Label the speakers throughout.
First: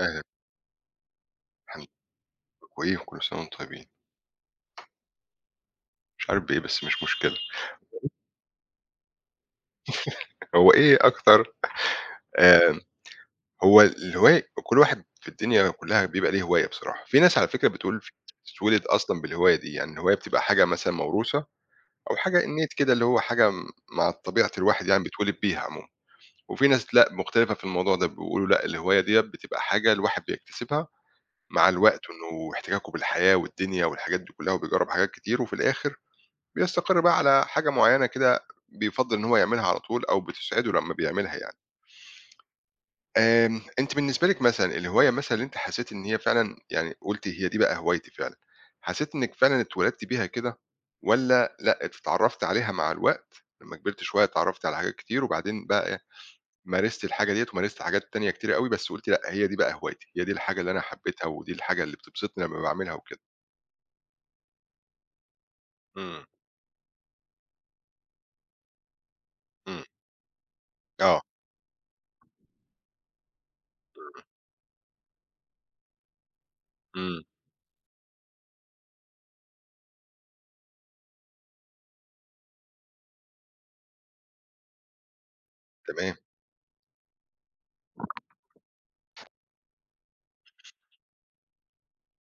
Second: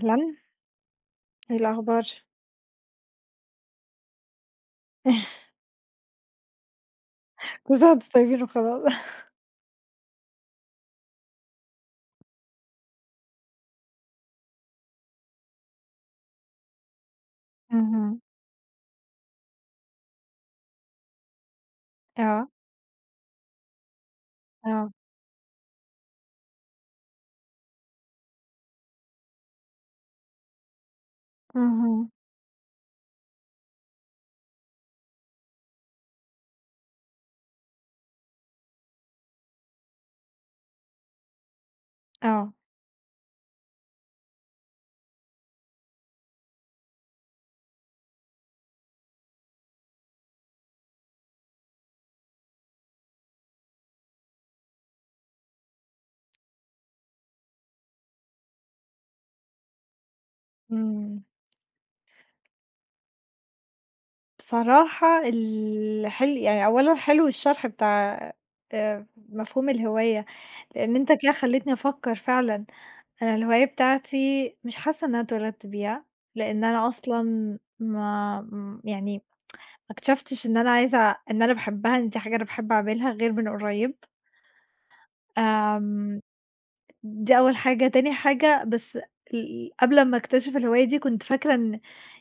Speaker 1: أهلًا،
Speaker 2: إيه
Speaker 1: الحمد
Speaker 2: الأخبار؟
Speaker 1: لله كويس وكل سنة وأنتم طيبين، مش عارف بإيه بس مش مشكلة،
Speaker 2: كنتوا بتقعدوا تسيبيني وخلاص.
Speaker 1: هو إيه أكتر آمم، هو الهواية كل واحد في الدنيا كلّها بيبقى ليه هواية بصراحة، في ناس على فكرة بتقول في
Speaker 2: اهم،
Speaker 1: ناس بتتولد أصلًا بالهواية دي، يعني الهواية بتبقى حاجة مثلًا موروثة أو حاجة
Speaker 2: آه،
Speaker 1: innate كده اللي هو حاجة م مع طبيعة الواحد
Speaker 2: آه،
Speaker 1: يعني بيتولد بيها عمومًا، وفي ناس لأ مختلفة في الموضوع ده، بيقولوا لأ الهواية ديّة بتبقى حاجة الواحد بيكتسبها مع الوقت
Speaker 2: اهم،
Speaker 1: وإنه احتكاكه بالحياة والدنيا والحاجات دي كلّها وبيجرّب حاجات كتير وفي الآخر بيستقر بقى على حاجة معيّنة كده بيفضّل إن هو يعملها على طول أو بتسعده لمّا بيعملها يعني.
Speaker 2: آه،
Speaker 1: أنتِ بالنسبة لِك مثلًا الهواية مثلًا اللي أنتِ حسيتِ إن هي فعلًا يعني قُلتِ هي دي بقى هوايتي فعلًا، حسيتِ إنِّك فعلًا اتولدتِ بيها كده والّا لأ، اتعرّفتِ عليها مع الوقت، لمّا كبرتِ شوية اتعرّفتِ على حاجات كتير وبعدين بقى مارست الحاجة ديّة ومارست حاجات تانية كتيرة أوي، بس قُلتِ لأ، هي دي بقى هوايتي، هي دي الحاجة اللي أنا
Speaker 2: إمم،
Speaker 1: حبيتها ودي الحاجة اللي بتبسطني لمّا باعملها وكده؟
Speaker 2: بصراحة
Speaker 1: إمم،
Speaker 2: الحل يعني أولًا حلو الشرح بتاع مفهوم
Speaker 1: إمم،
Speaker 2: الهواية، لإن أنت
Speaker 1: آه،
Speaker 2: كده خلّيتني أفكّر فعلًا، أنا الهواية
Speaker 1: إمم،
Speaker 2: بتاعتي مش حاسة إن أنا اتولدت بيها، لإن أنا
Speaker 1: إمم،
Speaker 2: أصلًا ما م يعني ما اكتشفتش إن أنا عايزة إن أنا باحبها، إن دي حاجة أنا باحب أعملها غير من قريب،
Speaker 1: تمام،
Speaker 2: آمم. دي أول حاجة، تاني حاجة بس قبل أمّا أكتشف الهواية دي كنت فاكرة إن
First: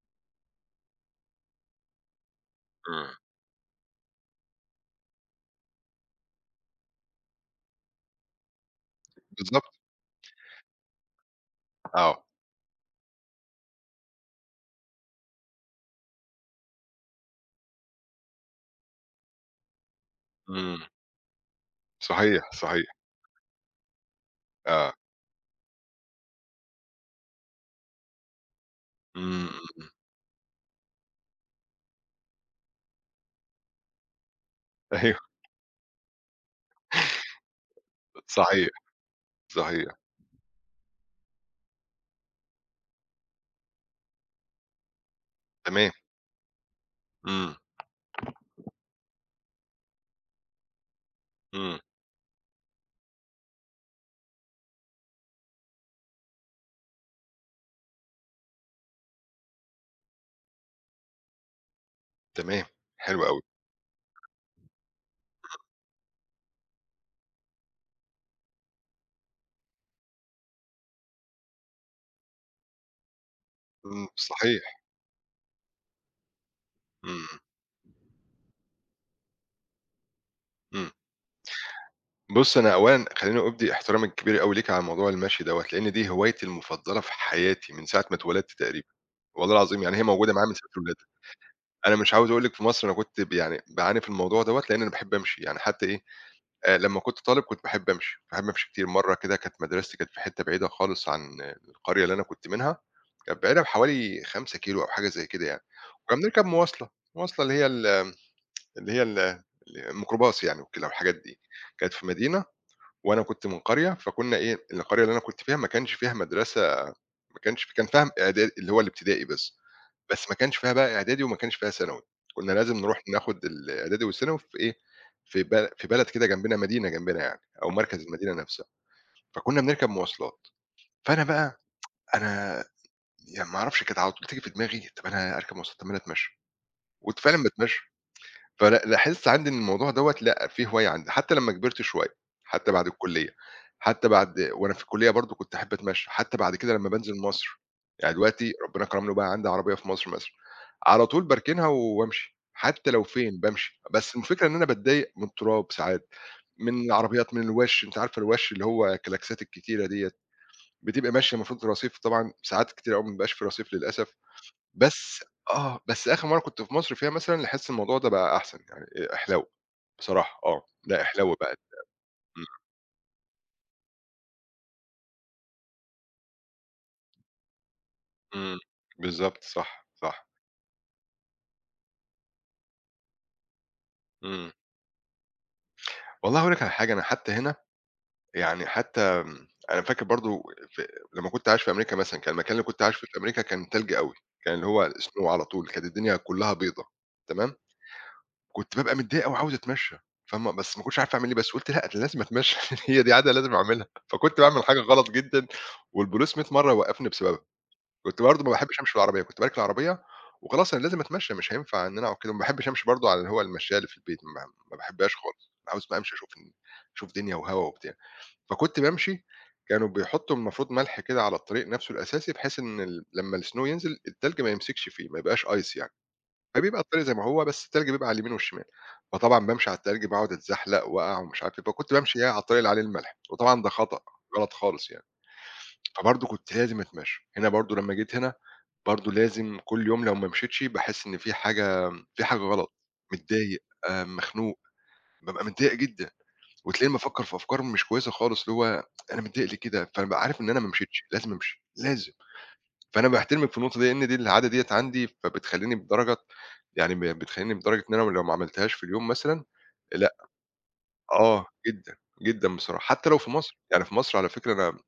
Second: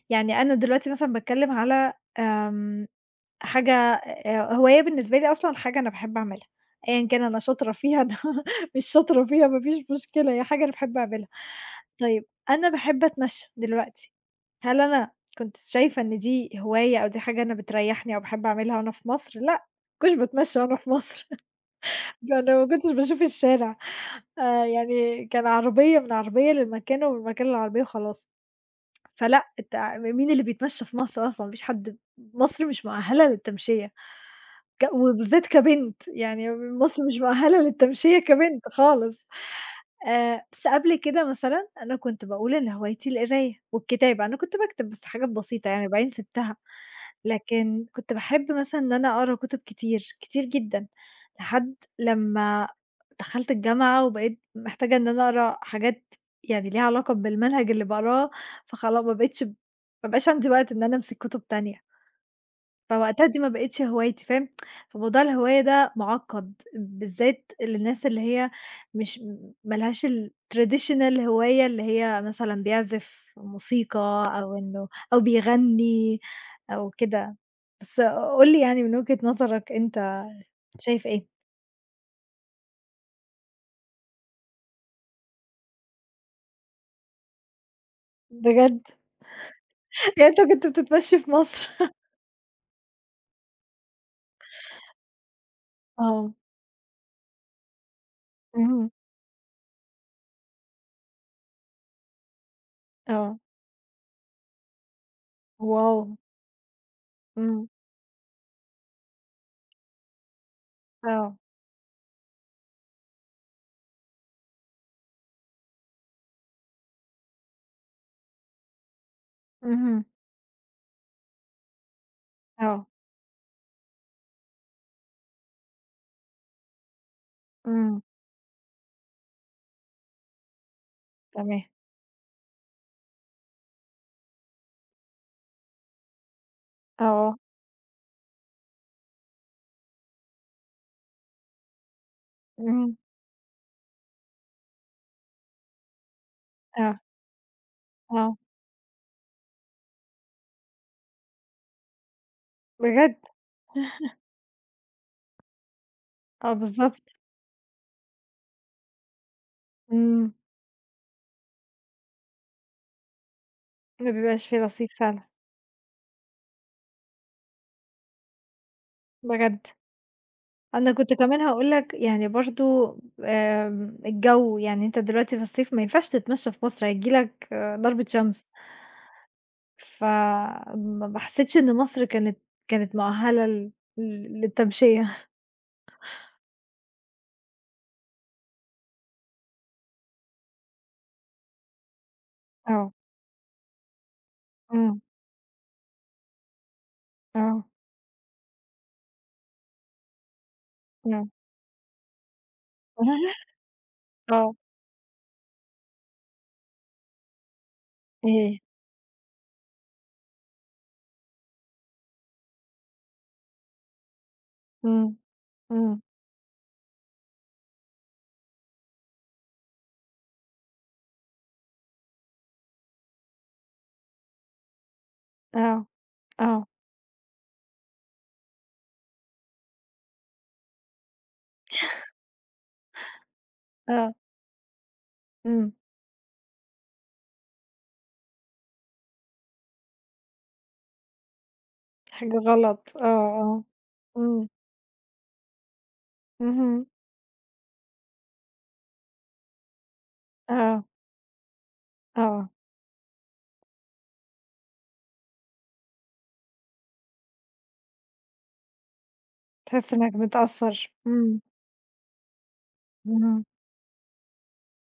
Speaker 2: يعني أنا دلوقتي مثلًا باتكلّم على آمم
Speaker 1: إمم،
Speaker 2: حاجة هواية بالنسبة لي أصلًا حاجة أنا باحب أعملها، أيًا كان أنا شاطرة فيها أنا مش شاطرة فيها ما
Speaker 1: بالضبط،
Speaker 2: فيش مشكلة، هي حاجة أنا باحب أعملها.
Speaker 1: آه.
Speaker 2: طيب أنا باحب أتمشّى دلوقتي، هل أنا كنت شايفة إن دي هواية أو دي حاجة أنا بتريّحني أو باحب أعملها وأنا في مصر؟ لأ، ما كنتش باتمشّى وأنا
Speaker 1: إمم،
Speaker 2: في مصر. يعني
Speaker 1: صحيح،
Speaker 2: أنا ما
Speaker 1: صحيح،
Speaker 2: كنتش باشوف الشارع،
Speaker 1: آه،
Speaker 2: يعني كان عربية من عربية للمكان ومن مكان للعربية وخلاص.
Speaker 1: إمم،
Speaker 2: فلأ، أنت
Speaker 1: إمم،
Speaker 2: مين اللي بيتمشّى في مصر أصلًا؟ ما فيش حد، مصر مش مؤهلة للتمشية،
Speaker 1: أيوه
Speaker 2: وبالذات كبنت، يعني مصر مش مؤهلة للتمشية كبنت
Speaker 1: صحيح،
Speaker 2: خالص.
Speaker 1: صحيح،
Speaker 2: بس قبل كده مثلًا أنا كنت باقول إن هوايتي القراية والكتابة، أنا كنت باكتب بس حاجات بسيطة يعني
Speaker 1: تمام،
Speaker 2: وبعدين سِبتها،
Speaker 1: إمم،
Speaker 2: لكن كنت باحب مثلًا إن أنا أقرا كُتب كتير، كتير جدًا، لحد
Speaker 1: إمم،
Speaker 2: لمّا دخلت الجامعة وبقيت محتاجة إن أنا أقرا حاجات يعني ليها علاقة بالمنهج اللي باقراه فخلا ما بقيتش ما بقاش عندي وقت إن أنا أمسك كتب تانية،
Speaker 1: تمام، حلو
Speaker 2: فوقتها دي
Speaker 1: أوي،
Speaker 2: ما بقتش هوايتي، فاهم. فموضوع الهواية ده معقّد، بالذات للناس اللي هي مش، ما لهاش الtraditional هواية اللي هي مثلًا بيعزف موسيقى
Speaker 1: إمم،
Speaker 2: أو
Speaker 1: صحيح،
Speaker 2: إنه أو بيغني أو
Speaker 1: إمم،
Speaker 2: كده، بس قُل لي يعني من وجهة نظرك أنت
Speaker 1: إمم،
Speaker 2: شايف إيه؟
Speaker 1: بُص أنا أولًا خلّيني أُبدي احترامي الكبير أوي ليك على موضوع المشي دوّة، لإن دي هوايتي المفضلة في حياتي من ساعة ما اتولدت
Speaker 2: بجد!
Speaker 1: تقريبًا، والله العظيم يعني هي
Speaker 2: يعني
Speaker 1: موجودة
Speaker 2: أنت
Speaker 1: معايا من
Speaker 2: كنت
Speaker 1: ساعة ولادة،
Speaker 2: بتتمشّي في مصر؟
Speaker 1: أنا مش عاوز أقول لك في مصر أنا كنت يعني باعاني في الموضوع دوّة لإن أنا باحب أمشي، يعني حتى إيه
Speaker 2: آه،
Speaker 1: لمّا كنت طالب كنت باحب أمشي، باحب أمشي كتير،
Speaker 2: اهم،
Speaker 1: مرّة كده كانت مدرستي كانت في حتّة بعيدة خالص عن القرية اللي أنا كنت منها،
Speaker 2: آه،
Speaker 1: كانت بعيدة بحوالي 5 كيلو أو حاجة زي كده يعني،
Speaker 2: واو!
Speaker 1: وكنا بنركب مواصلة، المواصلة اللي هي
Speaker 2: إمم،
Speaker 1: ال اللي هي ال الميكروباص يعني وكده والحاجات
Speaker 2: آه،
Speaker 1: دي، كانت في مدينة وأنا كنت من قرية، فكنا إيه، القرية اللي أنا كنت فيها ما كانش فيها مدرسة ما كانش كان فيها إعداد اللي هو الابتدائي بس.
Speaker 2: اهم،
Speaker 1: بس ما كانش فيها بقى إعدادي وما كانش فيها ثانوي، كنا لازم
Speaker 2: آه،
Speaker 1: نروح ناخد الإعدادي والثانوي في إيه، في بلد كده جنبنا مدينة جنبنا يعني، أو مركز
Speaker 2: إمم.
Speaker 1: المدينة نفسها، فكنا بنركب مواصلات، فأنا بقى
Speaker 2: تمام.
Speaker 1: أنا يعني ما أعرفش كانت على طول تيجي في دماغي طب أنا أركب مواصلات طب ما أنا أتمشى، كنت
Speaker 2: آه،
Speaker 1: فعلًا باتمشى، فلا لاحظت عندي إن الموضوع دوّة لأ، في هواية عندي، حتى لمّا كبرت شوية، حتى بعد
Speaker 2: إمم،
Speaker 1: الكلية، حتى بعد وأنا في الكلية برضه كنت أحب أتمشى، حتى بعد كده لمّا
Speaker 2: آه،
Speaker 1: بانزل مصر، يعني
Speaker 2: آه،
Speaker 1: دلوقتي ربنا كرمني وبقى عندي عربية في مصر مثلًا، على طول باركنها وبامشي، حتى لو
Speaker 2: بجد؟
Speaker 1: فين بامشي، بس الفكرة إن أنا باتضايق من التراب ساعات،
Speaker 2: آه
Speaker 1: من
Speaker 2: بالضبط،
Speaker 1: العربيات، من الوَش، أنتِ عارفة الوَش اللي هو الكلاكسات الكتيرة ديّة،
Speaker 2: إمم،
Speaker 1: بتبقى ماشية المفروض في رصيف طبعًا ساعات كتيرة أوي ما بيبقاش في رصيف
Speaker 2: ما
Speaker 1: للأسف،
Speaker 2: بيبقاش في رصيد
Speaker 1: بس
Speaker 2: فعلًا،
Speaker 1: آه، بس آخر مرّة كنت في مصر فيها مثلًا لاحظت الموضوع ده بقى أحسن، يعني إحلاو
Speaker 2: بجد.
Speaker 1: بصراحة آه،
Speaker 2: أنا
Speaker 1: لأ
Speaker 2: كنت
Speaker 1: إحلاو
Speaker 2: كمان
Speaker 1: بقى
Speaker 2: هاقول لك يعني
Speaker 1: إمم،
Speaker 2: برضه، آمم، الجو. يعني أنت دلوقتي في الصيف ما ينفعش تتمشى في مصر، هييجي لك ضربة شمس،
Speaker 1: إمم، بالضبط صح، صح،
Speaker 2: فما ما حسيتش إن مصر كانت مؤهلة
Speaker 1: إمم.
Speaker 2: للتمشية.
Speaker 1: والله هاقول لك على حاجة، أنا حتى هنا يعني حتى أنا فاكر برضه في لمّا كنت عايش في أمريكا مثلًا، كان المكان اللي كنت
Speaker 2: آه،
Speaker 1: عايش فيه في أمريكا كان تلج أوي، كان اللي هو
Speaker 2: إمم،
Speaker 1: snow على طول، كانت الدنيا كلّها بيضا، تمام؟
Speaker 2: آه،
Speaker 1: كنت بابقى متضايق أوي وعاوز أتمشّى، فاهمة، بس ما كنتش عارف
Speaker 2: آه،
Speaker 1: أعمل إيه، بس قُلت لأ، ده لازم أتمشّى يعني هي دي عادة لازم أعملها، فكنت
Speaker 2: آه،
Speaker 1: باعمل حاجة غلط جدًا والبوليس 100 مرّة يوقّفني بسببها، كنت برضه ما
Speaker 2: إيه،
Speaker 1: باحبش أمشي بالعربية، كنت باركن العربية وخلاص أنا لازم أتمشّى مش هينفع إن أنا أقعد كده وما باحبش أمشي برضه على اللي هو المشّاية اللي في البيت ما باحبهاش
Speaker 2: إمم،
Speaker 1: خالص، عاوز بقى
Speaker 2: إمم،
Speaker 1: أمشي أشوف أشوف دنيا وهوا وبتاع، فكنت بامشي كانوا بيحطّوا المفروض ملح كده على الطريق نَفْسه الأساسي بحيث إن ال لمّا الsnow ينزل التلج ما يمسكش فيه، ما يبقاش ice
Speaker 2: آه،
Speaker 1: يعني.
Speaker 2: آه،
Speaker 1: فبيبقى الطريق زي ما هو، بس التلج بيبقى على اليمين والشمال، فطبعًا بامشي على التلج باقعد اتزحلق واقع ومش عارف إيه، فكنت بامشي إيه، على الطريق اللي عليه الملح، وطبعًا ده خطأ،
Speaker 2: آه،
Speaker 1: غلط خالص يعني،
Speaker 2: إمم.
Speaker 1: فبرضه كنت لازم أتمشى، هنا برضه لمّا جيت هنا برضه لازم كل يوم لو ما مشيتش باحس إن في
Speaker 2: حاجة
Speaker 1: حاجة غلط،
Speaker 2: غلط، آه،
Speaker 1: متضايق،
Speaker 2: آه، إمم،
Speaker 1: مخنوق، بابقى متضايق جدًا،
Speaker 2: اهم،
Speaker 1: وتلاقيني بافكر في أفكار مش كويسة خالص، اللي هو أنا متضايق ليه كده؟ فبابقى عارف إن أنا ما
Speaker 2: آه،
Speaker 1: مشيتش، لازم أمشي، لازم.
Speaker 2: آه،
Speaker 1: فأنا باحترمِك في النقطة دي، لإن دي العادة ديّة عندي، فبتخلّيني بدرجة يعني ب بتخلّيني بدرجة إن أنا لو ما عملتهاش في اليوم مثلًا
Speaker 2: تحس
Speaker 1: لأ
Speaker 2: إنك متأثّر، إمم،
Speaker 1: آه، جدًا، جدًا بصراحة، حتى لو في
Speaker 2: اهم،
Speaker 1: مصر، يعني في مصر على فكرة أنا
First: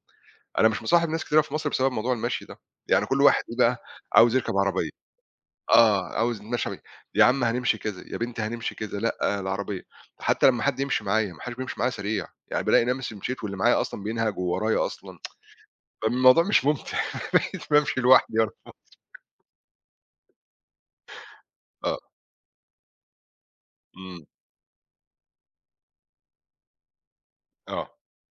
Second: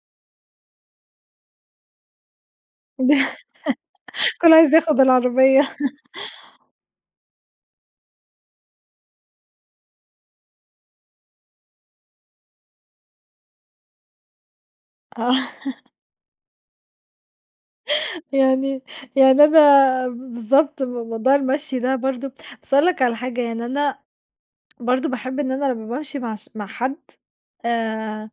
Speaker 1: أنا مش مصاحب ناس كتيرة في مصر بسبب موضوع المشي ده، يعني كل
Speaker 2: كلّه
Speaker 1: واحد إيه بقى، عاوز يركب
Speaker 2: عايز
Speaker 1: عربية،
Speaker 2: ياخد العربية.
Speaker 1: آه، عاوز نتمشى بيها، يا عم هنمشي كذا، يا بنتي هنمشي كذا، لأ العربية، حتى لمّا حد يمشي معايا، ما حدش بيمشي معايا سريع، يعني بالاقي نفسي مشيت واللي معايا أصلًا بينهج وورايا أصلًا،
Speaker 2: آه،
Speaker 1: فالموضوع مش ممتع، بقيت بامشي لوحدي وأنا
Speaker 2: يعني يعني أنا بالضبط موضوع المشي ده
Speaker 1: آه،
Speaker 2: برضه، بس أقول لك على حاجة يعني أنا
Speaker 1: إمم،
Speaker 2: برضه باحب إن أنا لمّا بامشي مع حد،
Speaker 1: آه.
Speaker 2: آآ،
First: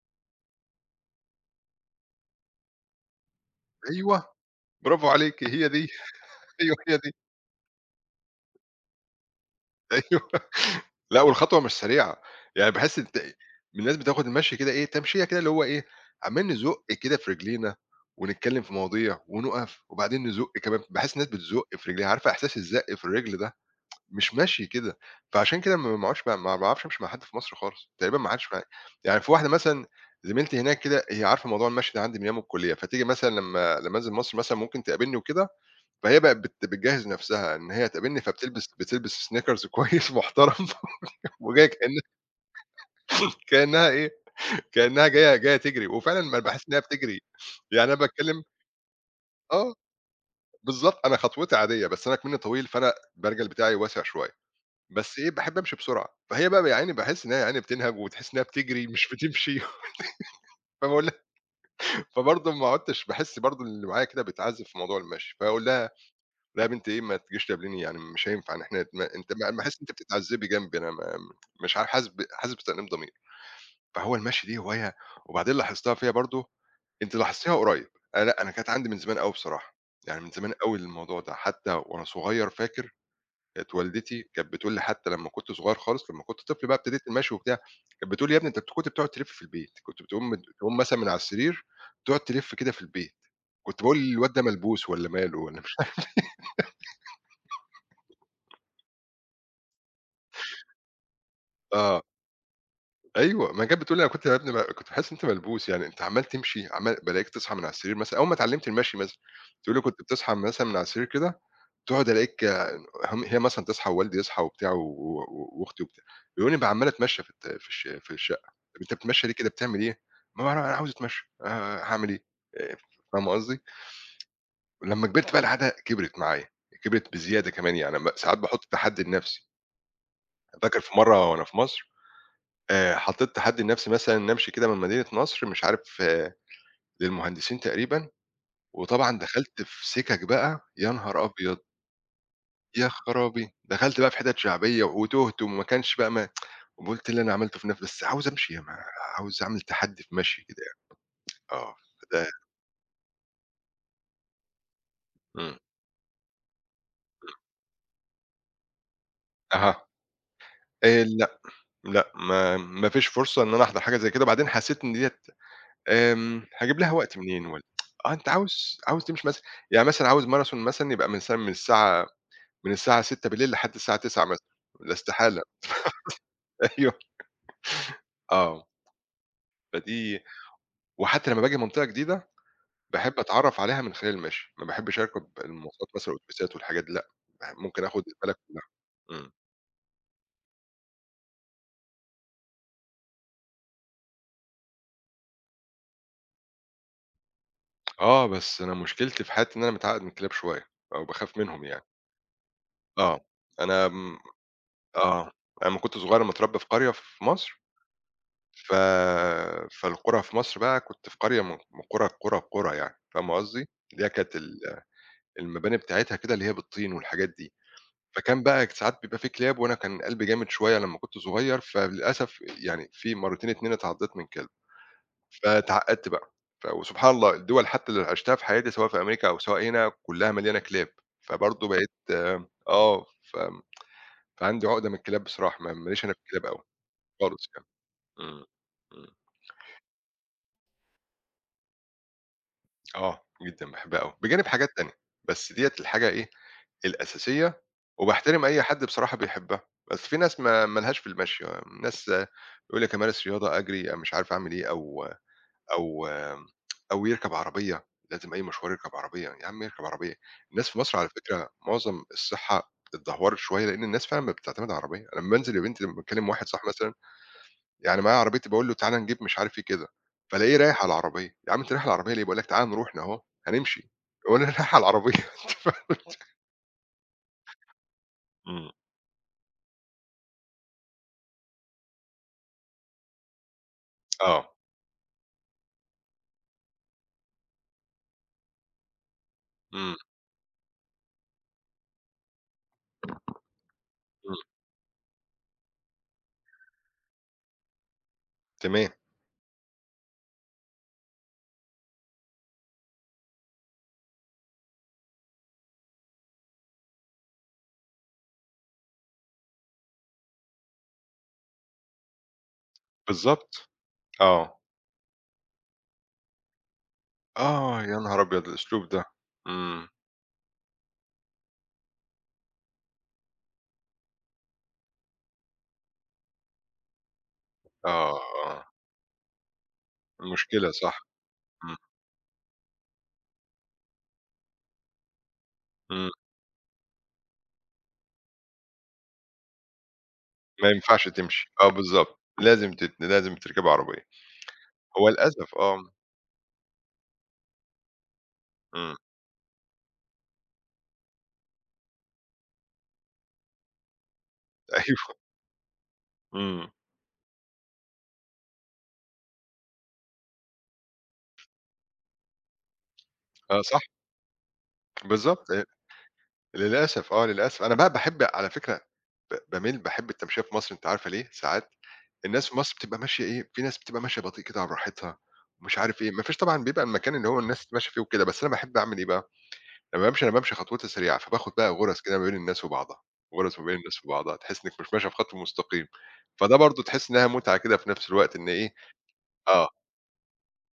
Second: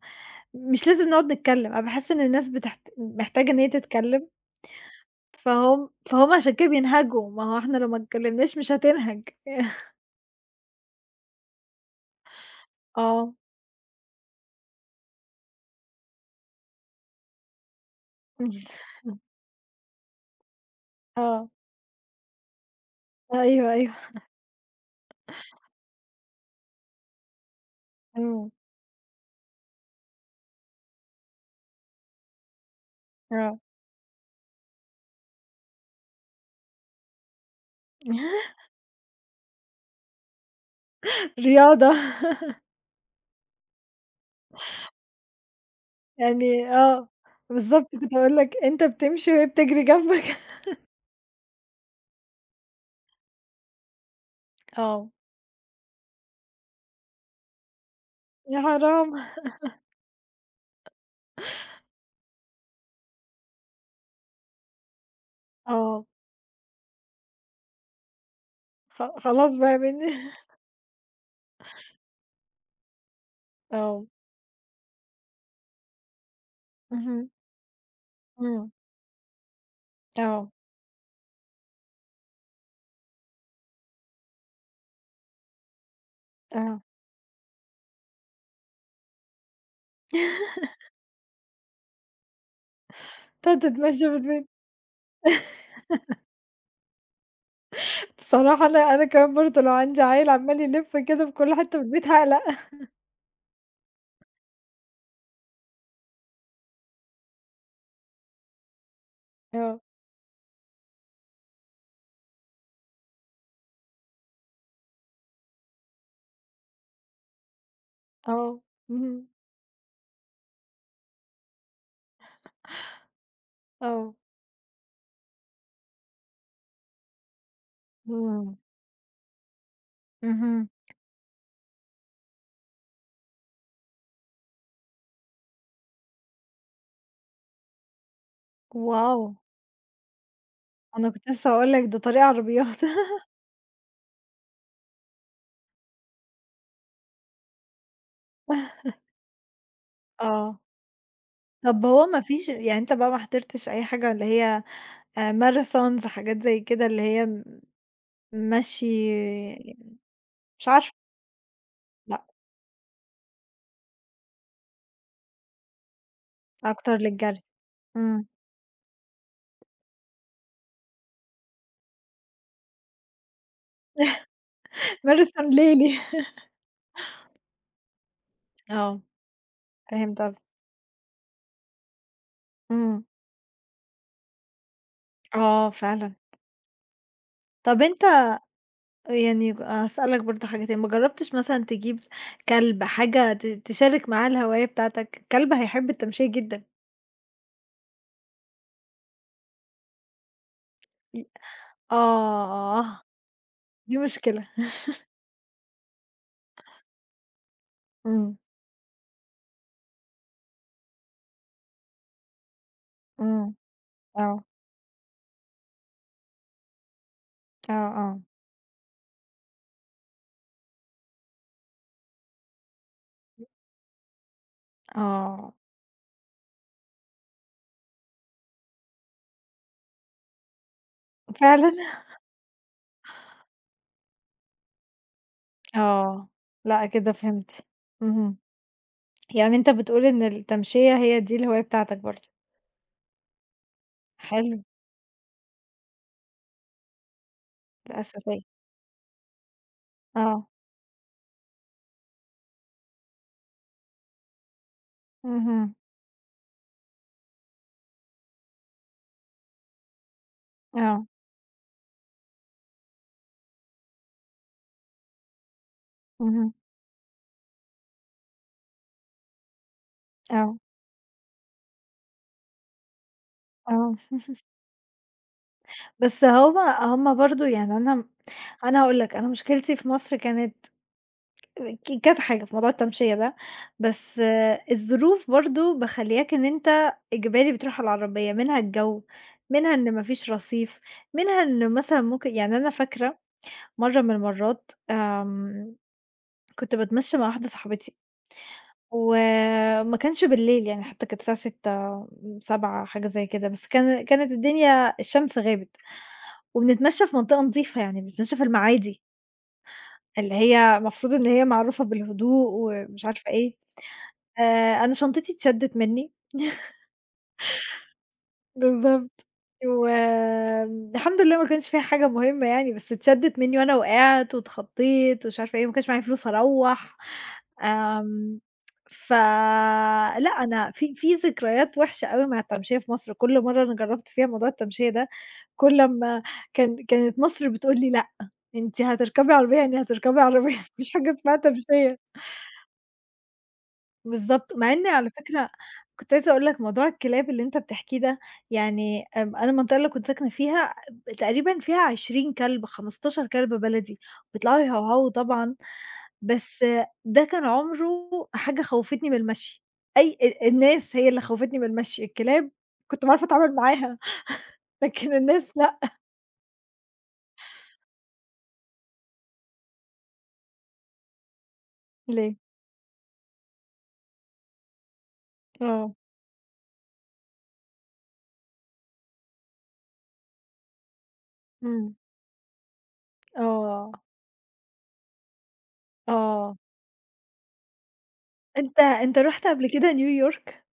Speaker 2: مش لازم نقعد نتكلّم، أنا باحس إن الناس بتحت محتاجة إن هي
Speaker 1: أيوه،
Speaker 2: تتكلّم،
Speaker 1: برافو عليكِ، هي دي،
Speaker 2: فهُم عشان كده
Speaker 1: أيوه هي دي،
Speaker 2: بينهَجوا، ما هو إحنا لو ما اتكلّمناش مش هتنهَج،
Speaker 1: أيوه. لأ والخطوة مش سريعة، يعني باحس أنت
Speaker 2: آه،
Speaker 1: الناس بتاخد المشي كده إيه، تمشية كده اللي هو إيه، عمّالين نزُق كده في رجلينا ونتكلّم في مواضيع ونُقف وبعدين نزُق كمان، باحس الناس
Speaker 2: آه.
Speaker 1: بتزُق في رجليها، عارفة إحساس الزَق في الرجل ده،
Speaker 2: أيوه، أيوه.
Speaker 1: مش مشي كده، فعشان كده ما باقعدش ما باعرفش أمشي مع حد في مصر خالص، تقريبا ما عادش
Speaker 2: إمم،
Speaker 1: مع يعني في واحدة مثلًا زميلتي هناك كده هي عارفة موضوع المشي ده عندي من أيام الكُلّية، فتيجي مثلًا
Speaker 2: آه.
Speaker 1: لمّا أنزل مصر مثلًا ممكن تقابلني وكده فهي بقت بتجهّز نَفْسها إن هي تقابلني، بتلبس sneakers كويس محترم وجاية
Speaker 2: رياضة.
Speaker 1: كإنها كإنها إيه، كإنها جاية تجري، وفعلًا ما أنا باحس
Speaker 2: يعني
Speaker 1: إنها
Speaker 2: آه،
Speaker 1: بتجري، يعني
Speaker 2: بالضبط
Speaker 1: أنا
Speaker 2: كنت هاقول
Speaker 1: باتكلّم
Speaker 2: لك أنت بتمشي وهي
Speaker 1: آه،
Speaker 2: بتجري جنبك.
Speaker 1: بالضبط، أنا خطوتي عادية، بس أنا كمنّي طويل، فأنا البرجل بتاعي واسع شوية،
Speaker 2: آه.
Speaker 1: بس إيه، باحب أمشي بسرعة، فهي بقى يا عيني باحس إن هي يا عيني بتنهج وتحس إنها
Speaker 2: يا
Speaker 1: بتجري مش
Speaker 2: حرام!
Speaker 1: بتمشي، فباقول لها فبرضه ما عُدتش باحس برضه اللي معايا كده بيتعذّب في موضوع المشي، فأقول لها
Speaker 2: آه.
Speaker 1: لا يا بنتي إيه ما تجيش تقابليني يعني مش هينفع إن إحنا
Speaker 2: خ
Speaker 1: ما أنتِ
Speaker 2: خلاص بقى
Speaker 1: باحس
Speaker 2: يا
Speaker 1: إن أنتِ
Speaker 2: بنتي.
Speaker 1: بتتعذّبي جنبي أنا ما مش عارف حاسس بتأنيب ضمير.
Speaker 2: آه.
Speaker 1: فهو المشي دي هواية وبعدين لاحظتها فيّا برضه أنتِ
Speaker 2: اهم.
Speaker 1: لاحظتيها قريب. أنا لأ، أنا
Speaker 2: إمم،
Speaker 1: كانت عندي من زمان أوي بصراحة، يعني من
Speaker 2: آه،
Speaker 1: زمان أوي الموضوع ده، حتى وأنا صغير فاكر كانت والدتي كانت بتقول لي حتى لمّا كنت صغير خالص، لمّا كنت طفل بقى
Speaker 2: آه.
Speaker 1: ابتديت المشي وبتاع، كانت بتقول لي: "يا ابني أنت كنت بتقعد تلِف في البيت، كنت بتقوم تقوم مثلًا من على السرير تقعد تلِف كده في البيت."
Speaker 2: تقعد
Speaker 1: كنت باقول
Speaker 2: تتمشى في
Speaker 1: للواد ده
Speaker 2: البيت.
Speaker 1: ملبوس والّا ماله والّا مش عارف
Speaker 2: الصراحة أنا كمان برضه لو عندي عيل عمّال يلِف كده في كل حتة في
Speaker 1: آه.
Speaker 2: البيت هاقلق.
Speaker 1: أيوه، ما كانت بتقول لي: "أنا كنت يا ابني كنت باحس إن أنت ملبوس، يعني أنت عمّال تمشي، عمّال بالاقيك تصحى من على السرير مثلًا" أول ما اتعلّمت المشي مثلًا، تقول لي:
Speaker 2: آه،
Speaker 1: "كنت بتصحى مثلًا من على السرير كده، تقعد ألاقيك" هم هي مثلًا تصحى ووالدي يصحى وبتاع و وأختي وبتاع، يلاقوني عمّال أتمشى في الشقة،
Speaker 2: آه.
Speaker 1: "طب أنت بتتمشى
Speaker 2: اهم،
Speaker 1: ليه كده، بتعمل إيه؟" "ما هو أنا عاوز أتمشى، هاعمل إيه؟" آآ فاهمة قصدي؟
Speaker 2: آه.
Speaker 1: لمّا كبرت بقى العادة كبرت معايا، كبرت بزيادة كمان يعني ساعات
Speaker 2: إمم،
Speaker 1: باحُط تحدي لنَفْسي.
Speaker 2: اهم.
Speaker 1: فاكر في مرّة وأنا في مصر حطيت تحدّي لنَفْسي مثلًا إنّي أمشي كده من مدينة نصر مش عارف آه، للمهندسين تقريبًا، وطبعًا
Speaker 2: واو!
Speaker 1: دخلت في سِكَك بقى يا
Speaker 2: أنا
Speaker 1: نهار
Speaker 2: كنت لسه
Speaker 1: أبيض!
Speaker 2: هاقول لك ده طريق عربيات.
Speaker 1: يا خرابي! دخلت بقى في حِتَت شعبية وتُهت وما كانش بقى ما وقُلت إيه اللي أنا عملته في نَفْسي بس عاوز أمشي يا ما عاوز أعمل تحدّي في مَشيي كده
Speaker 2: آه.
Speaker 1: يعني آه،
Speaker 2: طب هو ما
Speaker 1: فده
Speaker 2: فيش يعني أنت بقى ما حضرتش أي حاجة اللي هي
Speaker 1: إمم.
Speaker 2: marathons حاجات زي كده اللي هي مشي،
Speaker 1: أها.
Speaker 2: مش عارفة،
Speaker 1: لأ، لأ
Speaker 2: لأ،
Speaker 1: ما فيش فرصة إن أنا أحضر حاجة زي كده، وبعدين حسّيت إن ديّة هاجيب
Speaker 2: أكتر
Speaker 1: لها وقت
Speaker 2: للجري،
Speaker 1: منين والّا آه
Speaker 2: إمم،
Speaker 1: أنت عاوز تمشي مثلًا يعني مثلًا عاوز marathon مثلًا يبقى مثلًا من الساعة 18:00 لحد الساعة 21:00 مثلًا، ده استحالة
Speaker 2: marathon ليلي.
Speaker 1: أيوه آه،
Speaker 2: آه، فهمت
Speaker 1: فدي
Speaker 2: قصدك،
Speaker 1: وحتى لمّا باجي منطقة جديدة،
Speaker 2: إمم،
Speaker 1: باحب أتعرّف عليها من خلال المشي، ما باحبش أركب
Speaker 2: آه
Speaker 1: المواصلات مثلًا
Speaker 2: فعلًا.
Speaker 1: والأوتوبيسات والحاجات دي لأ، باح
Speaker 2: طب
Speaker 1: ممكن آخد
Speaker 2: أنت
Speaker 1: البلد كلها. إمم.
Speaker 2: يعني هاسألك برضه حاجة تاني، ما جربتش مثلًا تجيب كلب حاجة تشارك معاه الهواية بتاعتك؟ الكلب هيحب التمشية جدًا.
Speaker 1: آه، بس أنا مشكلتي في حياتي إن أنا متعقّد من الكلاب شوية، أو
Speaker 2: ي
Speaker 1: باخاف منهم يعني.
Speaker 2: آه، آه،
Speaker 1: آه، أنا
Speaker 2: دي
Speaker 1: آمم
Speaker 2: مشكلة.
Speaker 1: آه، أنا لمّا كنت صغير متربّي في قرية في مصر،
Speaker 2: إمم،
Speaker 1: ف فالقرى في مصر بقى كنت في قرية من قرى، قرى، قرى يعني، فاهمة
Speaker 2: إمم،
Speaker 1: قصدي؟ اللي هي كانت
Speaker 2: آه،
Speaker 1: المباني بتاعتها كده اللي هي بالطين والحاجات دي،
Speaker 2: آه، آه،
Speaker 1: فكان بقى ساعات بيبقى في كلاب وأنا كان قلبي جامد شوية لمّا كنت صغير، فللأسف يعني في مرّتين 2 اتعضّيت من كلب،
Speaker 2: آه،
Speaker 1: فاتعقّدت بقى، وسبحان الله الدول حتى اللي عِشتها في حياتي سواء في أمريكا أو سواء هنا كلّها مليانة كلاب، فبرضه
Speaker 2: فعلًا؟
Speaker 1: بقيت آه، آه، فعندي عُقدة من الكلاب بصراحة، ما ليش أنا في
Speaker 2: آه،
Speaker 1: الكلاب أوي
Speaker 2: لأ كده
Speaker 1: خالص
Speaker 2: فهمت،
Speaker 1: يعني.
Speaker 2: اهم.
Speaker 1: إمم، إمم،
Speaker 2: يعني أنت بتقول إن التمشية هي دي الهواية بتاعتك برضه،
Speaker 1: آه، جدًا باحبها أوي، بجانب
Speaker 2: حلو،
Speaker 1: حاجات تانية، بس ديّة الحاجة إيه الأساسية،
Speaker 2: الأساسية،
Speaker 1: وباحترم أي حد بصراحة بيحبها، بس في ناس
Speaker 2: آه،
Speaker 1: ما لهاش في المشي، ناس يقول لك أمارس رياضة، أجري، مش عارف أعمل إيه،
Speaker 2: اهم،
Speaker 1: أو أو يركب عربية، لازم أي مشوار يركب عربية، يا عم يركب عربية. الناس في مصر
Speaker 2: آه،
Speaker 1: على فكرة معظم الصحة اتدهورت شوية، لأن الناس فعلًا بقت بتعتمد على العربية، أنا لمّا بانزل يا بنتي لمّا باكلم واحد
Speaker 2: اهم،
Speaker 1: صاحبي مثلًا، يعني معايا عربيتي باقول له تعالَ نجيب مش عارف إيه كده، فالاقيه
Speaker 2: آه،
Speaker 1: رايح على العربية، يا عم أنت رايح على العربية ليه؟ باقول لك تعالَ نروح أهو، هنمشي،
Speaker 2: آه،
Speaker 1: هو أنا رايح على العربية أنت فاهم؟
Speaker 2: بس هُم برضه يعني أنا
Speaker 1: إمم،
Speaker 2: أنا هاقول لك أنا مشكلتي في مصر كانت كذا حاجة في موضوع التمشية ده، بس
Speaker 1: آه،
Speaker 2: آه، الظروف برضه مخلّياك إن أنت إجباري بتروح على العربية، منها الجو، منها إن
Speaker 1: إمم.
Speaker 2: ما فيش رصيف، منها إن مثلًا ممكن، يعني أنا فاكرة مرة من
Speaker 1: إمم،
Speaker 2: المرّات، آمم، كنت باتمشّى مع واحدة صاحبتي،
Speaker 1: تمام،
Speaker 2: وما كانش بالليل يعني، حتى كانت الساعة 18:00، 19:00 حاجة زي كده، بس كانت الدنيا الشمس غابت، وبنتمشّى في منطقة نضيفة، يعني بنتمشّى في المعادي، اللي هي المفروض إن هي معروفة بالهدوء ومش عارفة إيه،
Speaker 1: بالضبط، آه،
Speaker 2: أنا شنطتي اتشدت منّي.
Speaker 1: آه، يا نهار أبيض الأسلوب ده!
Speaker 2: بالضبط.
Speaker 1: إمم،
Speaker 2: وآمم الحمد لله ما كانش فيها حاجة مهمة يعني، بس اتشدت منّي وأنا وقعت واتخضّيت ومش عارفة إيه، وما كانش معايا فلوس أروّح، آمم.
Speaker 1: آه،
Speaker 2: ف لأ
Speaker 1: مشكلة
Speaker 2: أنا في
Speaker 1: صح، إمم،
Speaker 2: ذكريات وِحشة أوي مع التمشية في مصر، كل مرّة أنا جرّبت فيها موضوع التمشية ده، كل
Speaker 1: إمم،
Speaker 2: أمّا كانت مصر بتقول لي: "لأ، أنتِ هتركبي عربية، يعني هتركبي عربية، ما
Speaker 1: ما
Speaker 2: فيش
Speaker 1: ينفعش
Speaker 2: حاجة اسمها
Speaker 1: تمشي، آه
Speaker 2: تمشية."
Speaker 1: بالضبط، لازم لازم تركبي عربية،
Speaker 2: بالضبط، مع إن
Speaker 1: هو
Speaker 2: على فكرة
Speaker 1: للأسف آه،
Speaker 2: كنت عايزة أقول لك موضوع الكلاب اللي أنت بتحكيه ده،
Speaker 1: إمم،
Speaker 2: يعني آمم، أنا المنطقة اللي كنت ساكنة فيها تقريبًا فيها 20 كلب، 15 كلب بلدي، بيطلعوا يهوهوا
Speaker 1: أيوه،
Speaker 2: طبعًا، بس
Speaker 1: إمم،
Speaker 2: ده كان عمره حاجة خوّفتني من المشي، أي أ الناس هي اللي خوّفتني من المشي، الكلاب كنت باعرف أتعامل
Speaker 1: آه صح،
Speaker 2: معاها، لكن
Speaker 1: بالضبط،
Speaker 2: الناس لأ،
Speaker 1: للأسف آه، للأسف، أنا بقى باحب على فكرة باميل باحب التمشية في مصر أنتِ عارفة ليه؟ ساعات
Speaker 2: ليه
Speaker 1: الناس في مصر بتبقى ماشية إيه، في ناس بتبقى ماشية بطيء كده على راحتها ومش
Speaker 2: آه،
Speaker 1: عارف إيه، ما فيش طبعًا بيبقى المكان اللي هو الناس ماشية فيه وكده، بس أنا باحب أعمل إيه بقى لمّا بامشي أنا بامشي خطوتي سريعة، فباخد بقى
Speaker 2: إمم،
Speaker 1: غُرَز كده ما بين الناس وبعضها، غُرَز ما بين
Speaker 2: آه،
Speaker 1: الناس وبعضها، تحس إنِّك مش ماشية في خط مستقيم، فده
Speaker 2: آه،
Speaker 1: برضه تحس إنها متعة كده في نفس الوقت إن إيه.
Speaker 2: أنت رُحت
Speaker 1: آه،
Speaker 2: قبل كده نيويورك؟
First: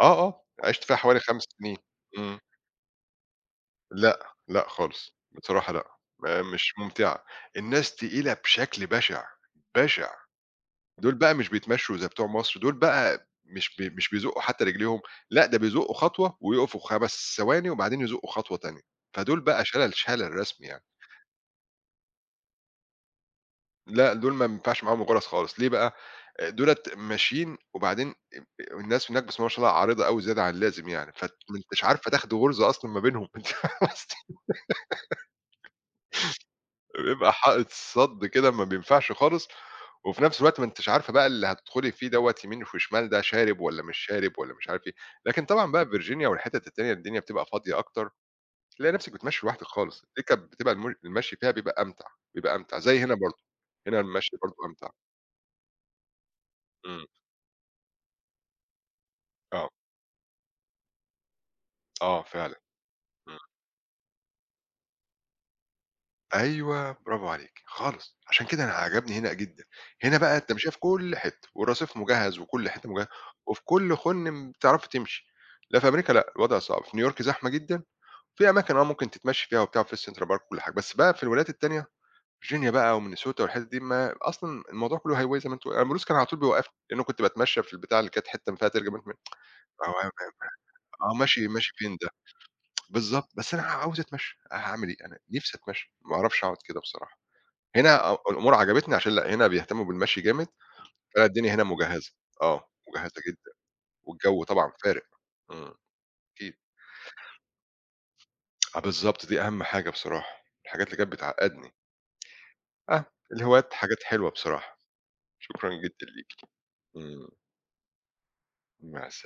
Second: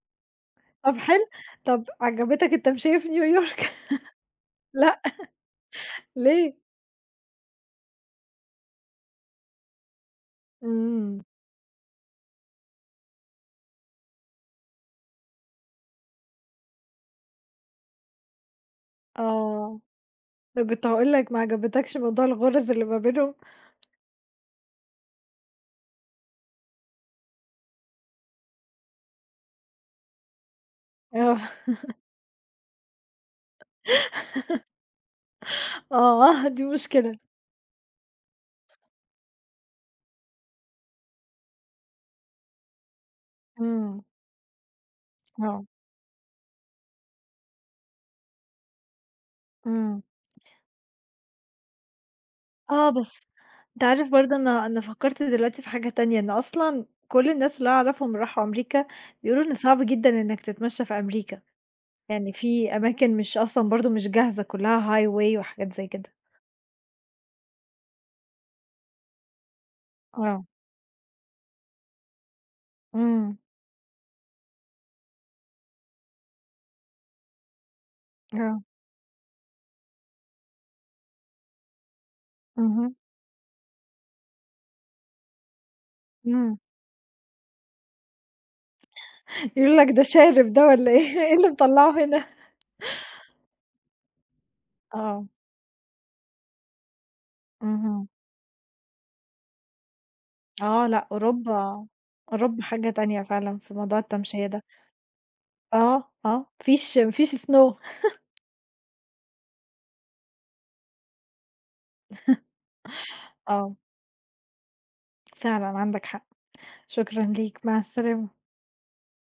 Speaker 1: آه، آه، عِشت فيها
Speaker 2: طب
Speaker 1: حوالي
Speaker 2: حلو،
Speaker 1: 5 سنين،
Speaker 2: طب
Speaker 1: إمم،
Speaker 2: عجبتك التمشية في نيويورك؟
Speaker 1: لأ، لأ
Speaker 2: لأ.
Speaker 1: خالص، بصراحة لأ، ما
Speaker 2: ليه؟
Speaker 1: مش ممتعة، الناس تقيلة بشكل بشع، بشع، دول
Speaker 2: إمم.
Speaker 1: بقى مش بيتمشّوا زي بتوع مصر، دول بقى مش بيزقّوا حتى رجليهم، لأ ده بيزقّوا خطوة ويقفوا 5 ثواني وبعدين يزقّوا خطوة تانية، فدول بقى
Speaker 2: آه.
Speaker 1: شلل، شلل رسمي
Speaker 2: أنا
Speaker 1: يعني.
Speaker 2: كنت هاقول لك ما عجبتكش موضوع الغُرَز اللي ما بينهم؟
Speaker 1: لأ، دول ما بينفعش معاهم الغُرَس خالص، ليه بقى؟ دُولة ماشيين وبعدين الناس هناك بسم الله ما شاء الله عريضة أوي زيادة عن اللازم يعني، فأنت
Speaker 2: آه.
Speaker 1: ما أنتش عارفة تاخدي غُرزة أصلًا ما بينهم، أنتِ فاهمة قصدي؟
Speaker 2: آه، دي مشكلة.
Speaker 1: بيبقى حائط صَد كده ما بينفعش خالص، وفي نفس الوقت ما أنتِش عارفة بقى اللي هتدخُلي فيه دوّة يمين وشمال ده شارب والّا مش
Speaker 2: إمم.
Speaker 1: شارب والّا مش عارف إيه، لكن
Speaker 2: آه.
Speaker 1: طبعًا بقى في فيرجينيا والحِتَت التانية الدنيا بتبقى فاضية أكتر، تلاقي نفسِك بتمشّي لوحدِك
Speaker 2: إمم.
Speaker 1: خالص، دي كانت بتبقى المشي فيها بيبقى أمتع، بيبقى أمتع
Speaker 2: آه،
Speaker 1: زي هنا
Speaker 2: بس
Speaker 1: برضه،
Speaker 2: أنت
Speaker 1: هنا
Speaker 2: عارف
Speaker 1: المشي
Speaker 2: برضه،
Speaker 1: برضه
Speaker 2: أنا
Speaker 1: أمتع.
Speaker 2: فكّرت دلوقتي في حاجة تانية، إن أصلًا
Speaker 1: إمم،
Speaker 2: كل الناس اللي أعرفهم راحوا أمريكا بيقولوا إن
Speaker 1: آه،
Speaker 2: صعب جدًا إنّك تتمشّى في أمريكا،
Speaker 1: آه
Speaker 2: يعني
Speaker 1: فعلًا.
Speaker 2: في أماكن مش
Speaker 1: إمم.
Speaker 2: أصلًا برضه مش جاهزة، كُلّها highway وحاجات زي كده.
Speaker 1: أيوه، برافو عليكِ، خالص، عشان كده أنا عجبني هنا جدًا، هنا بقى
Speaker 2: آه.
Speaker 1: أنت مش شايف كل حتّة والرصيف مجهّز وكل حتّة مجهّزة
Speaker 2: إمم.
Speaker 1: وفي كل خُن بتعرفي تمشي، لا في أمريكا لأ، الوضع صعب، في نيويورك زحمة جدًا، في
Speaker 2: آه.
Speaker 1: أماكن آه ممكن تتمشّي فيها وبتاع وفي الcentral park وكل حاجة، بس بقى في الولايات التانية ڤيرجينيا
Speaker 2: اهم.
Speaker 1: بقى ومينيسوتا والحتت دي ما أصلًا الموضوع كلّه highway زي ما أنتِ قلت. أنا البوليس كان على طول
Speaker 2: إمم.
Speaker 1: بيوقّفني، لإنه كنت باتمشّى في البتاعة اللي كانت حتّة ما فيها تلج
Speaker 2: يقولوا لك ده
Speaker 1: آه،
Speaker 2: شارب ده والّا
Speaker 1: آه،
Speaker 2: إيه؟ إيه
Speaker 1: ماشي
Speaker 2: اللي
Speaker 1: ماشي
Speaker 2: مطلّعه
Speaker 1: فين ده؟
Speaker 2: هنا؟
Speaker 1: بالضبط، بس أنا عاوز أتمشّى، هاعمل إيه؟ أنا
Speaker 2: آه.
Speaker 1: نِفْسي أتمشّى، ما أعرفش أقعد كده بصراحة.
Speaker 2: اهم.
Speaker 1: هنا الأمور عجبتني عشان لأ، هنا بيهتموا بالمشي جامد،
Speaker 2: آه لأ،
Speaker 1: فلا الدنيا هنا
Speaker 2: أوروبا،
Speaker 1: مجهزة،
Speaker 2: أوروبا
Speaker 1: آه،
Speaker 2: حاجة
Speaker 1: مجهزة
Speaker 2: تانية
Speaker 1: جدًا،
Speaker 2: فعلًا في موضوع
Speaker 1: والجو
Speaker 2: التمشية ده.
Speaker 1: طبعًا فارق، إمم،
Speaker 2: آه، آه، ما
Speaker 1: أكيد،
Speaker 2: فيش ما فيش snow.
Speaker 1: آه بالضبط، دي أهم حاجة بصراحة، الحاجات اللي كانت بتعقّدني، آه، الهوايات
Speaker 2: آه،
Speaker 1: حاجات حلوة بصراحة،
Speaker 2: فعلًا
Speaker 1: شكرًا جدًا
Speaker 2: عندك حق.
Speaker 1: ليكِ، إمم،
Speaker 2: شكرًا ليك، مع السلامة.
Speaker 1: مع السلا